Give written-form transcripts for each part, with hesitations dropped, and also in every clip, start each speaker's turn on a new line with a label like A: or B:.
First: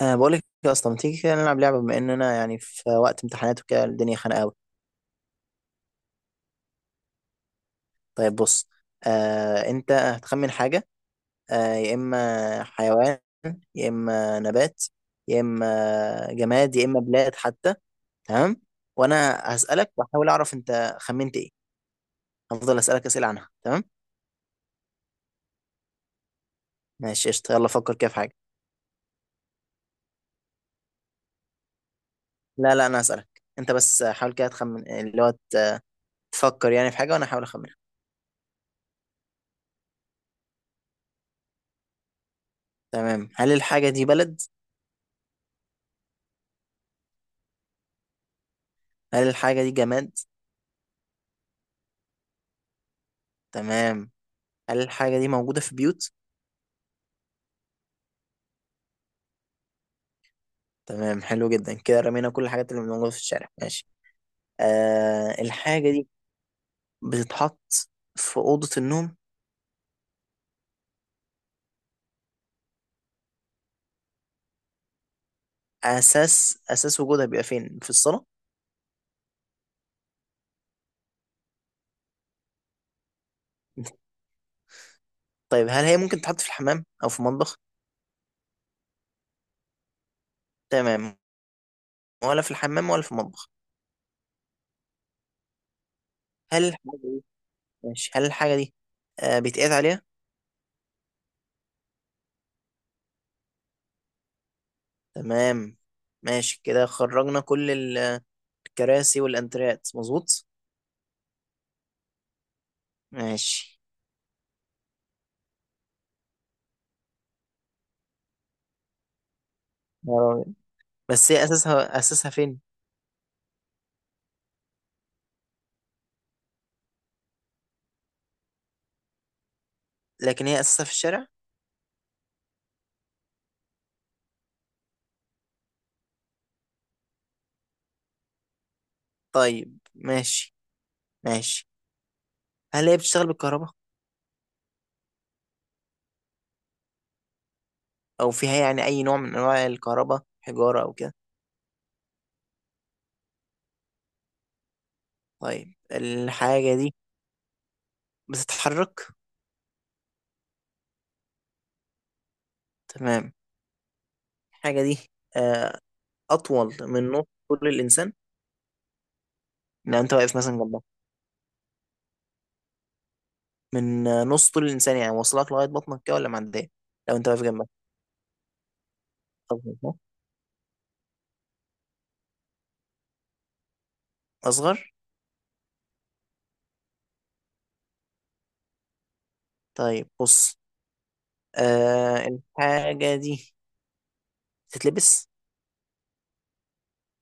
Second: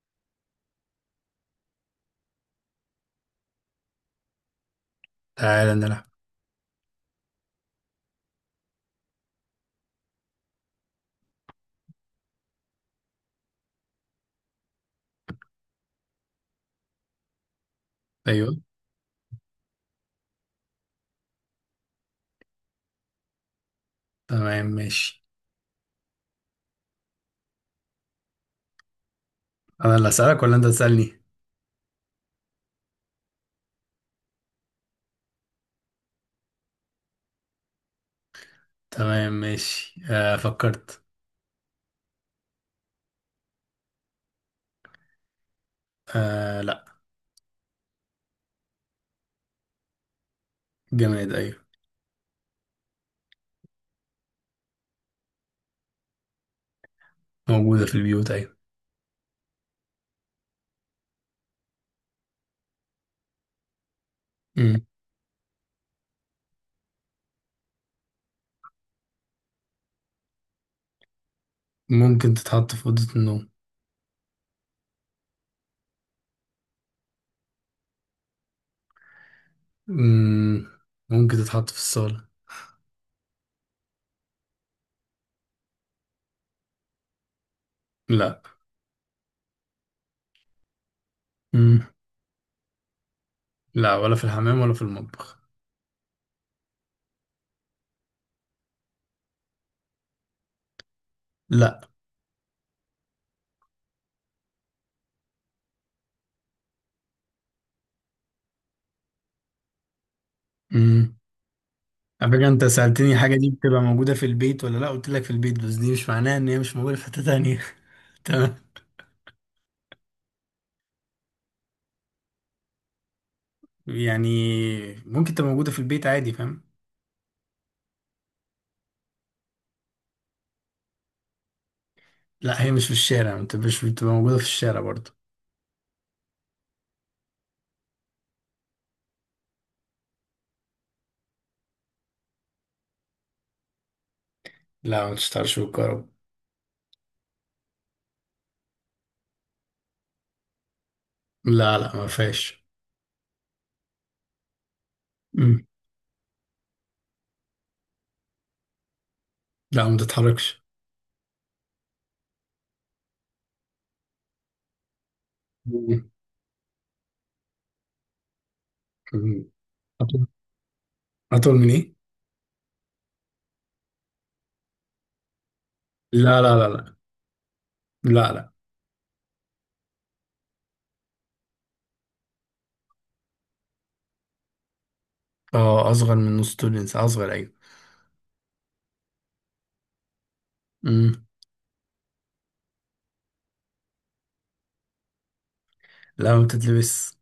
A: أه، بقول لك يا اسطى، ما تيجي كده نلعب لعبه؟ بما ان انا يعني في وقت امتحانات وكده الدنيا خانقه قوي.
B: تعالى نلعب.
A: طيب بص. أه، انت هتخمن حاجه، أه يا اما حيوان، يا اما نبات، يا اما جماد، يا اما بلاد حتى. تمام.
B: ايوه
A: وانا هسالك واحاول اعرف انت خمنت ايه. هفضل اسالك اسئله عنها. تمام
B: تمام ماشي.
A: ماشي قشطه، يلا فكر كده في حاجه.
B: انا اللي اسالك ولا انت تسالني؟
A: لا لا، انا هسالك انت، بس حاول كده تخمن اللي هو تفكر يعني في حاجه وانا احاول اخمنها.
B: تمام ماشي، فكرت.
A: تمام. هل الحاجه دي بلد؟
B: آه لا.
A: هل الحاجه دي جماد؟
B: جماد ايوه.
A: تمام. هل الحاجة دي موجودة في بيوت؟
B: موجوده في البيوت ايوه.
A: تمام، حلو جدا، كده رمينا كل الحاجات اللي موجودة في الشارع. ماشي.
B: مم.
A: آه، الحاجة دي بتتحط في أوضة النوم؟
B: ممكن تتحط في اوضه النوم.
A: أساس أساس وجودها بيبقى فين؟ في الصالة؟
B: مم. ممكن تتحط في الصاله.
A: طيب، هل هي ممكن تتحط في الحمام أو في المطبخ؟
B: لا.
A: تمام.
B: مم.
A: ولا في الحمام ولا في المطبخ.
B: لا ولا في الحمام ولا في المطبخ.
A: هل الحاجة دي، ماشي، هل الحاجة دي بيتقعد عليها؟
B: لا.
A: تمام. ماشي كده، خرجنا كل الكراسي والأنتريات، مظبوط؟
B: مم. على فكره، انت سالتني حاجه دي بتبقى
A: ماشي.
B: موجوده في البيت ولا لا، قلت لك في البيت، بس دي مش معناها ان هي مش موجوده في حته تانية. تمام.
A: بس هي أساسها، أساسها فين؟
B: يعني ممكن تبقى موجوده في البيت عادي، فاهم.
A: لكن هي أساسها في الشارع؟
B: لا هي مش في الشارع، ما بتبقاش بتبقى موجودة في الشارع برضه.
A: طيب ماشي. ماشي. هل هي بتشتغل بالكهرباء
B: لا ما تشتغلش بالكهرباء.
A: او فيها يعني اي نوع من انواع الكهرباء، حجارة او كده؟
B: لا لا ما فيهاش. مم.
A: طيب، الحاجة دي بتتحرك؟
B: لا ما تتحركش.
A: تمام. الحاجة دي آه،
B: مم.
A: اطول من نص طول الانسان؟
B: مم.
A: لو انت
B: أطول.
A: واقف مثلا جنبها،
B: أطول من إيه؟
A: من نص طول الانسان يعني واصلك لغاية بطنك كده ولا
B: لا لا لا
A: معدية؟
B: لا.
A: لو انت واقف جنبها،
B: لا لا.
A: أصغر؟ أصغر؟
B: اه أصغر من نص طول الإنسان، أصغر أيوة.
A: طيب بص،
B: مم.
A: الحاجة دي تتلبس؟
B: لا ما بتتلبس.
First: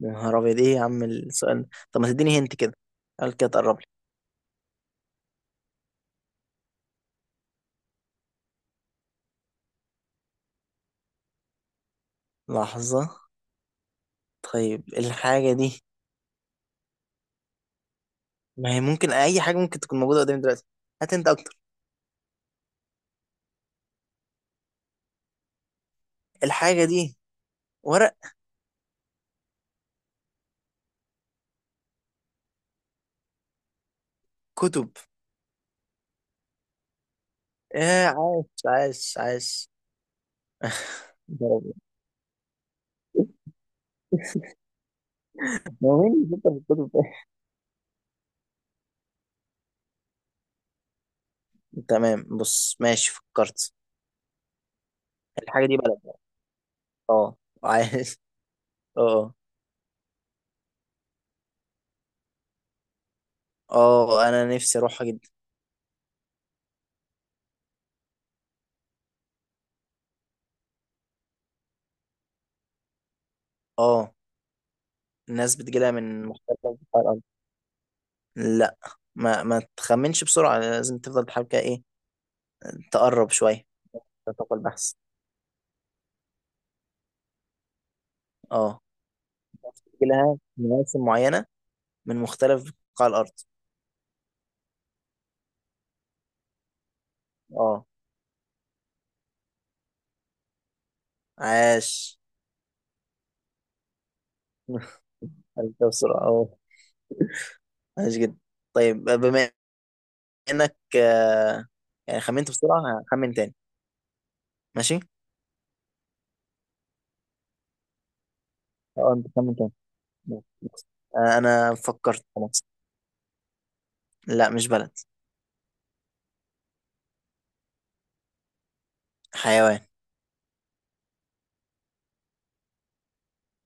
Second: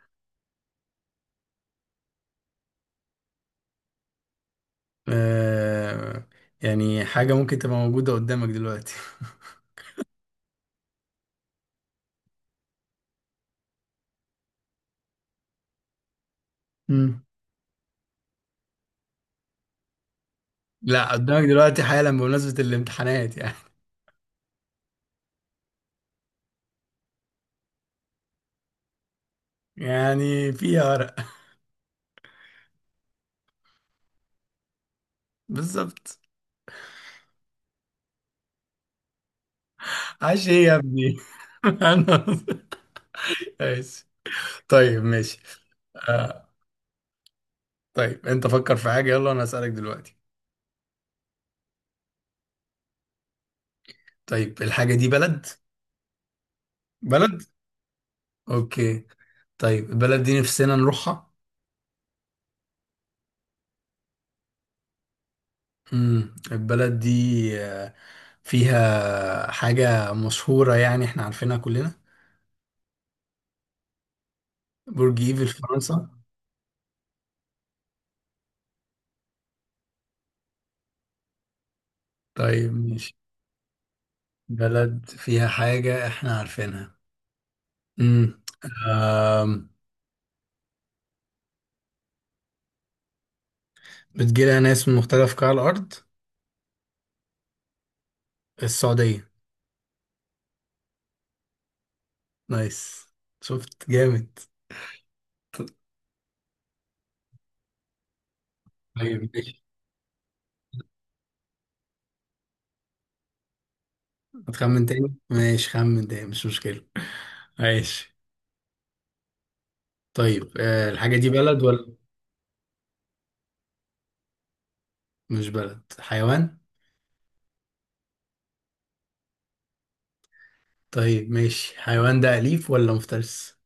A: يا نهار أبيض، إيه يا عم السؤال ده؟ طب ما تديني هنت كده، قال كده تقرب لي.
B: آه يعني حاجة ممكن تبقى موجودة قدامك دلوقتي.
A: لحظة. طيب الحاجة دي،
B: مم.
A: ما هي ممكن أي حاجة ممكن تكون موجودة قدامي دلوقتي.
B: لا
A: هات أنت
B: قدامك
A: أكتر.
B: دلوقتي حالا، بمناسبة الامتحانات يعني.
A: الحاجة دي ورق؟
B: يعني فيها ورق.
A: كتب؟
B: بالظبط.
A: إيه عاش عاش عاش،
B: عاش ايه يا ابني؟
A: ضرب.
B: انا ماشي. طيب ماشي.
A: هو مين اللي
B: آه
A: بيفكر في الكتب ده؟
B: طيب انت فكر في حاجة، يلا انا هسألك دلوقتي.
A: تمام بص ماشي فكرت.
B: طيب الحاجة دي بلد؟
A: الحاجة دي بلد. اه،
B: بلد.
A: عايز.
B: اوكي.
A: اه.
B: طيب البلد دي نفسنا نروحها؟
A: اه، انا نفسي اروحها جدا.
B: البلد دي آه، فيها حاجة مشهورة يعني احنا عارفينها كلنا؟
A: اه،
B: برج ايفل
A: الناس
B: في
A: بتجيلها
B: فرنسا؟
A: من مختلف انحاء الارض. لا، ما تخمنش بسرعة، لازم تفضل تحاول كده ايه.
B: طيب ماشي.
A: تقرب شوية. تتوقع البحث.
B: بلد فيها حاجة احنا عارفينها؟ امم.
A: اه،
B: أم،
A: بتجيلها مواسم معينة من مختلف بقاع الأرض.
B: بتجيلها ناس من مختلف قطاع الأرض؟
A: اه،
B: السعودية؟
A: عاش.
B: نايس. شفت جامد.
A: عرفتها بسرعة، اه. عاش جدا. طيب
B: طيب
A: بما إنك يعني خمنت بسرعة، هخمن تاني.
B: هتخمن
A: ماشي.
B: تاني؟ ماشي خمن تاني، مش مشكلة. ماشي.
A: اه أنت خمن تاني. ماشي.
B: طيب آه الحاجة دي بلد
A: أنا
B: ولا؟
A: فكرت خلاص. لا مش بلد.
B: مش بلد، حيوان؟
A: حيوان.
B: طيب ماشي، حيوان ده أليف ولا مفترس؟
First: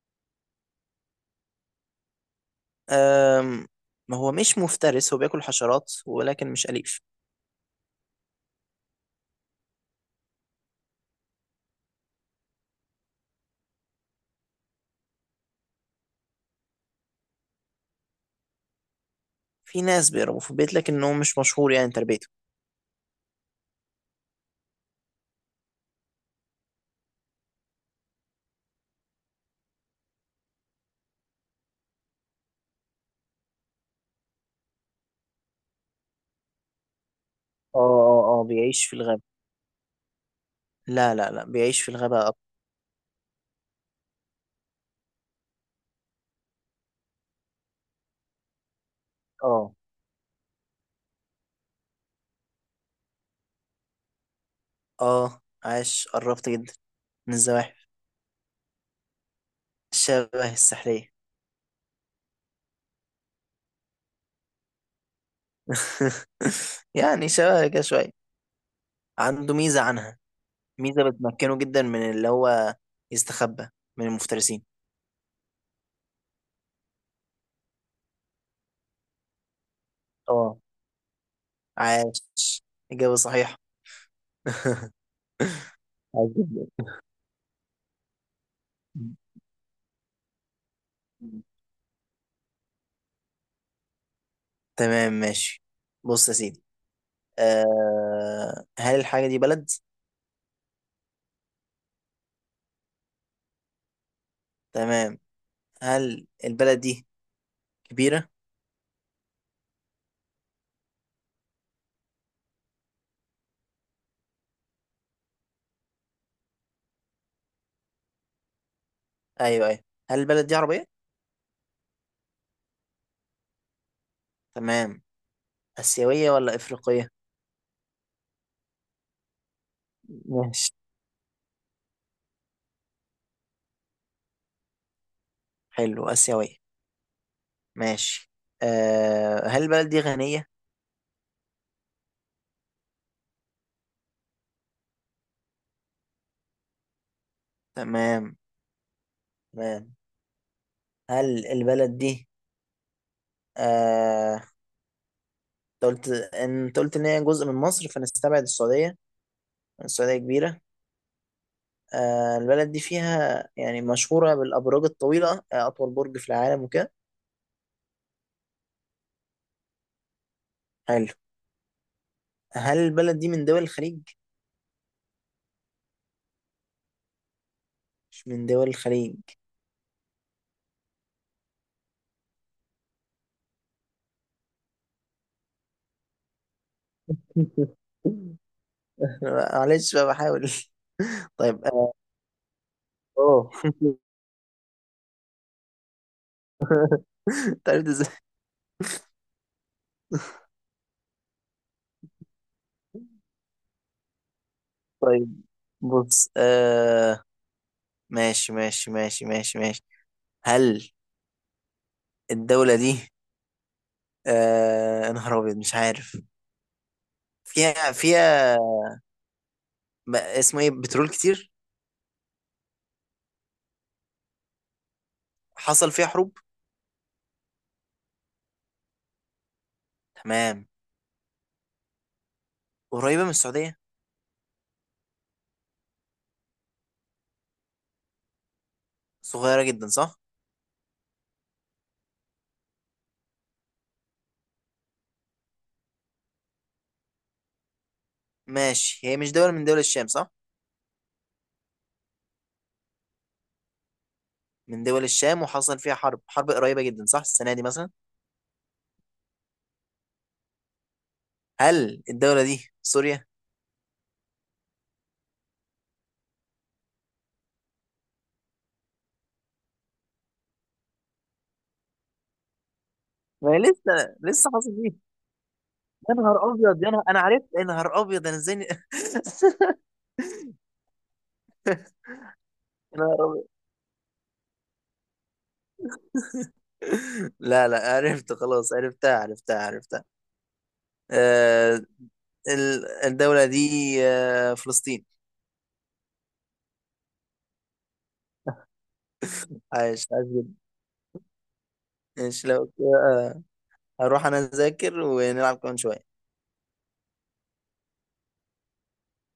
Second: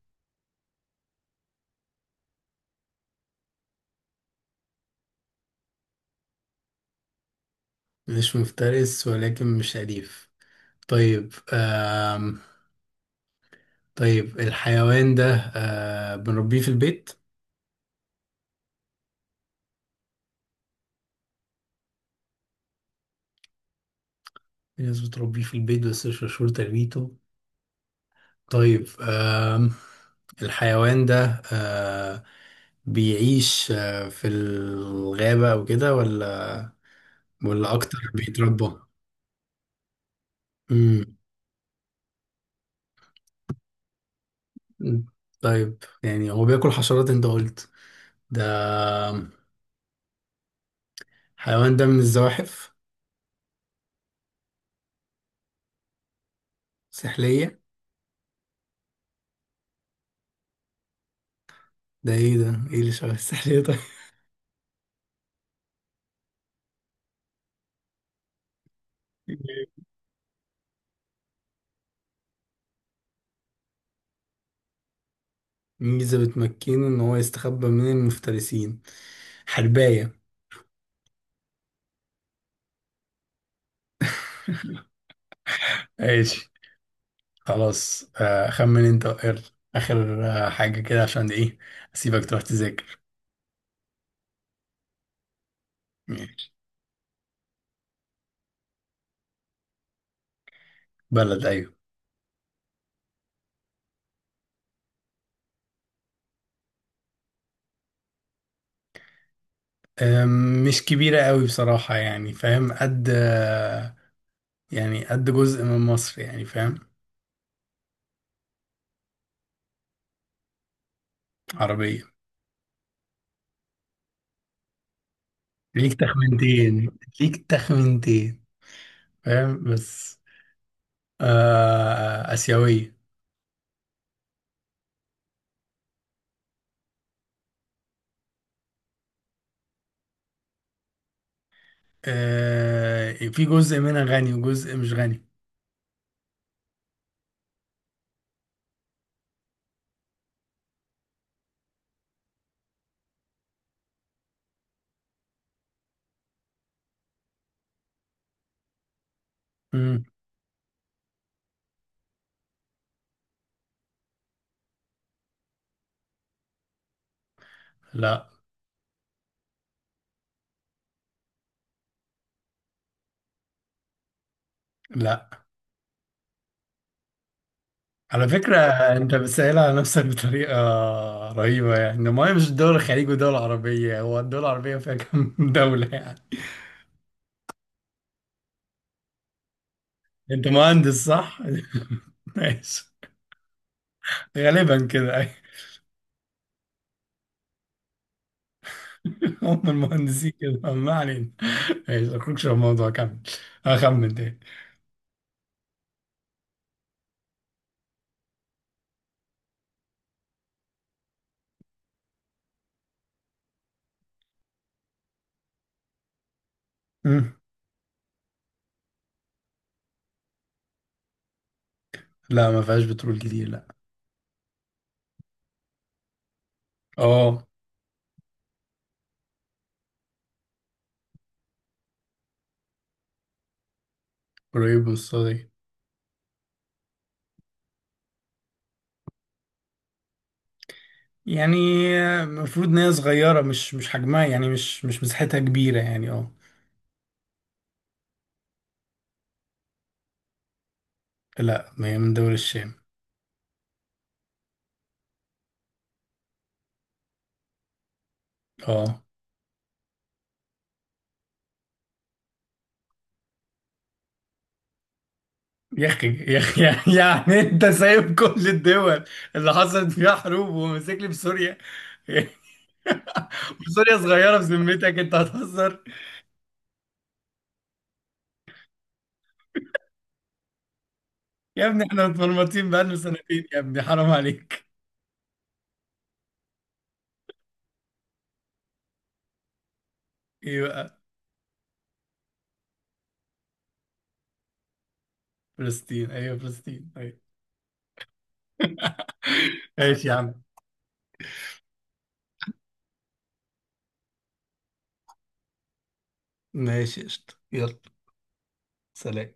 A: أم... هو مش مفترس، هو بياكل حشرات ولكن مش أليف.
B: مش مفترس ولكن مش أليف. طيب آم. طيب الحيوان ده بنربيه في البيت؟
A: في ناس بيربوا في البيت لكن هو مش مشهور يعني تربيته.
B: في ناس بتربيه في البيت بس مش مشهور تربيته. طيب آم. الحيوان ده بيعيش في الغابة أو كده، ولا ولا
A: اه
B: أكتر
A: اه اه،
B: بيتربى؟
A: بيعيش في الغابة. لا
B: امم.
A: لا لا، بيعيش في الغابة أكتر.
B: طيب يعني هو بياكل حشرات انت قلت، ده
A: اه.
B: حيوان ده من الزواحف؟
A: اه، عاش، قربت جدا. من
B: سحلية؟
A: الزواحف. شبه السحرية.
B: ده ايه ده؟ ايه اللي شبه السحلية؟ طيب.
A: يعني شبه كده شوية، عنده ميزة عنها، ميزة بتمكنه جدا من اللي هو يستخبى من المفترسين.
B: ميزة بتمكنه ان هو يستخبى من المفترسين. حرباية؟
A: اه عاش، إجابة صحيحة. عاش
B: ماشي.
A: جدا.
B: خلاص خمن انت اخر اخر حاجة كده عشان ايه، اسيبك تروح تذاكر.
A: تمام ماشي، بص يا
B: ماشي.
A: سيدي. أه، هل الحاجة دي بلد؟
B: بلد ايوه.
A: تمام. هل البلد دي كبيرة؟
B: مش كبيرة قوي بصراحة يعني فاهم، قد يعني قد جزء من مصر يعني فاهم.
A: أيوه أيوه. هل البلد دي عربية؟
B: عربية.
A: تمام.
B: ليك
A: آسيوية ولا
B: تخمنتين.
A: إفريقية؟
B: ليك تخمنتين، فاهم بس.
A: ماشي.
B: آه آسيوية.
A: حلو، آسيوية. ماشي. آه، هل البلد دي غنية؟
B: آه في جزء منها غني وجزء مش غني.
A: تمام. تمام. هل البلد دي، آه، انت قلت ان هي جزء من مصر، فنستبعد السعودية.
B: مم.
A: السعودية كبيرة. آه، البلد دي فيها يعني مشهورة بالأبراج الطويلة، آه أطول برج في العالم وكده.
B: لا
A: حلو. هل البلد دي من دول الخليج؟
B: لا. على
A: مش من
B: فكرة،
A: دول
B: أنت
A: الخليج.
B: بتسأل على نفسك بطريقة رهيبة يعني. ما هي مش دول الخليج ودول العربية، هو الدول العربية فيها كم دولة يعني.
A: معلش بقى
B: أنت
A: بحاول.
B: مهندس صح؟
A: طيب اه.
B: ماشي.
A: أوه.
B: غالبا كده أيوة.
A: طيب ازاي؟
B: هم المهندسين كده، ما علينا. ماشي أخرجش في الموضوع، كمل. أخمن
A: طيب بص ماشي ماشي ماشي ماشي ماشي. هل الدولة دي، يا نهار أبيض مش عارف.
B: تاني.
A: فيها فيها اسمه إيه بترول كتير؟
B: لا ما فيهاش بترول كتير، لا.
A: حصل فيها حروب؟
B: اه.
A: تمام. قريبة من السعودية.
B: قريب من الصاج.
A: صغيرة جدا، صح؟
B: يعني المفروض ان هي صغيره، مش حجمها يعني مش مساحتها كبيره يعني اه.
A: ماشي، هي مش دولة من دول الشام صح؟
B: لا ما هي من دول الشام.
A: من دول الشام، وحصل فيها حرب حرب قريبة جدا صح، السنة دي مثلا.
B: اه.
A: هل الدولة دي سوريا؟
B: يا اخي، يا اخي. يعني انت سايب كل الدول اللي حصلت فيها حروب وماسك لي بسوريا؟
A: ما هي لسه
B: وسوريا صغيره
A: لسه حصل دي.
B: بذمتك، انت هتهزر؟
A: يا نهار أبيض، يا نهار، أنا عرفت، يا نهار أبيض أنا إزاي يا
B: يا ابني احنا متمرمطين بقالنا
A: نهار
B: سنتين
A: أبيض.
B: يا ابني، حرام عليك.
A: لا لا عرفت خلاص، عرفتها عرفتها عرفتها.
B: ايه بقى؟
A: آه، الدولة دي فلسطين.
B: فلسطين ايوه، فلسطين ايوه.
A: عايش
B: ماشي يا
A: عايش
B: عم.
A: جدا. ماشي لو كده، هروح أنا أذاكر ونلعب كمان شوية.
B: ماشي قشطة، يلا سلام.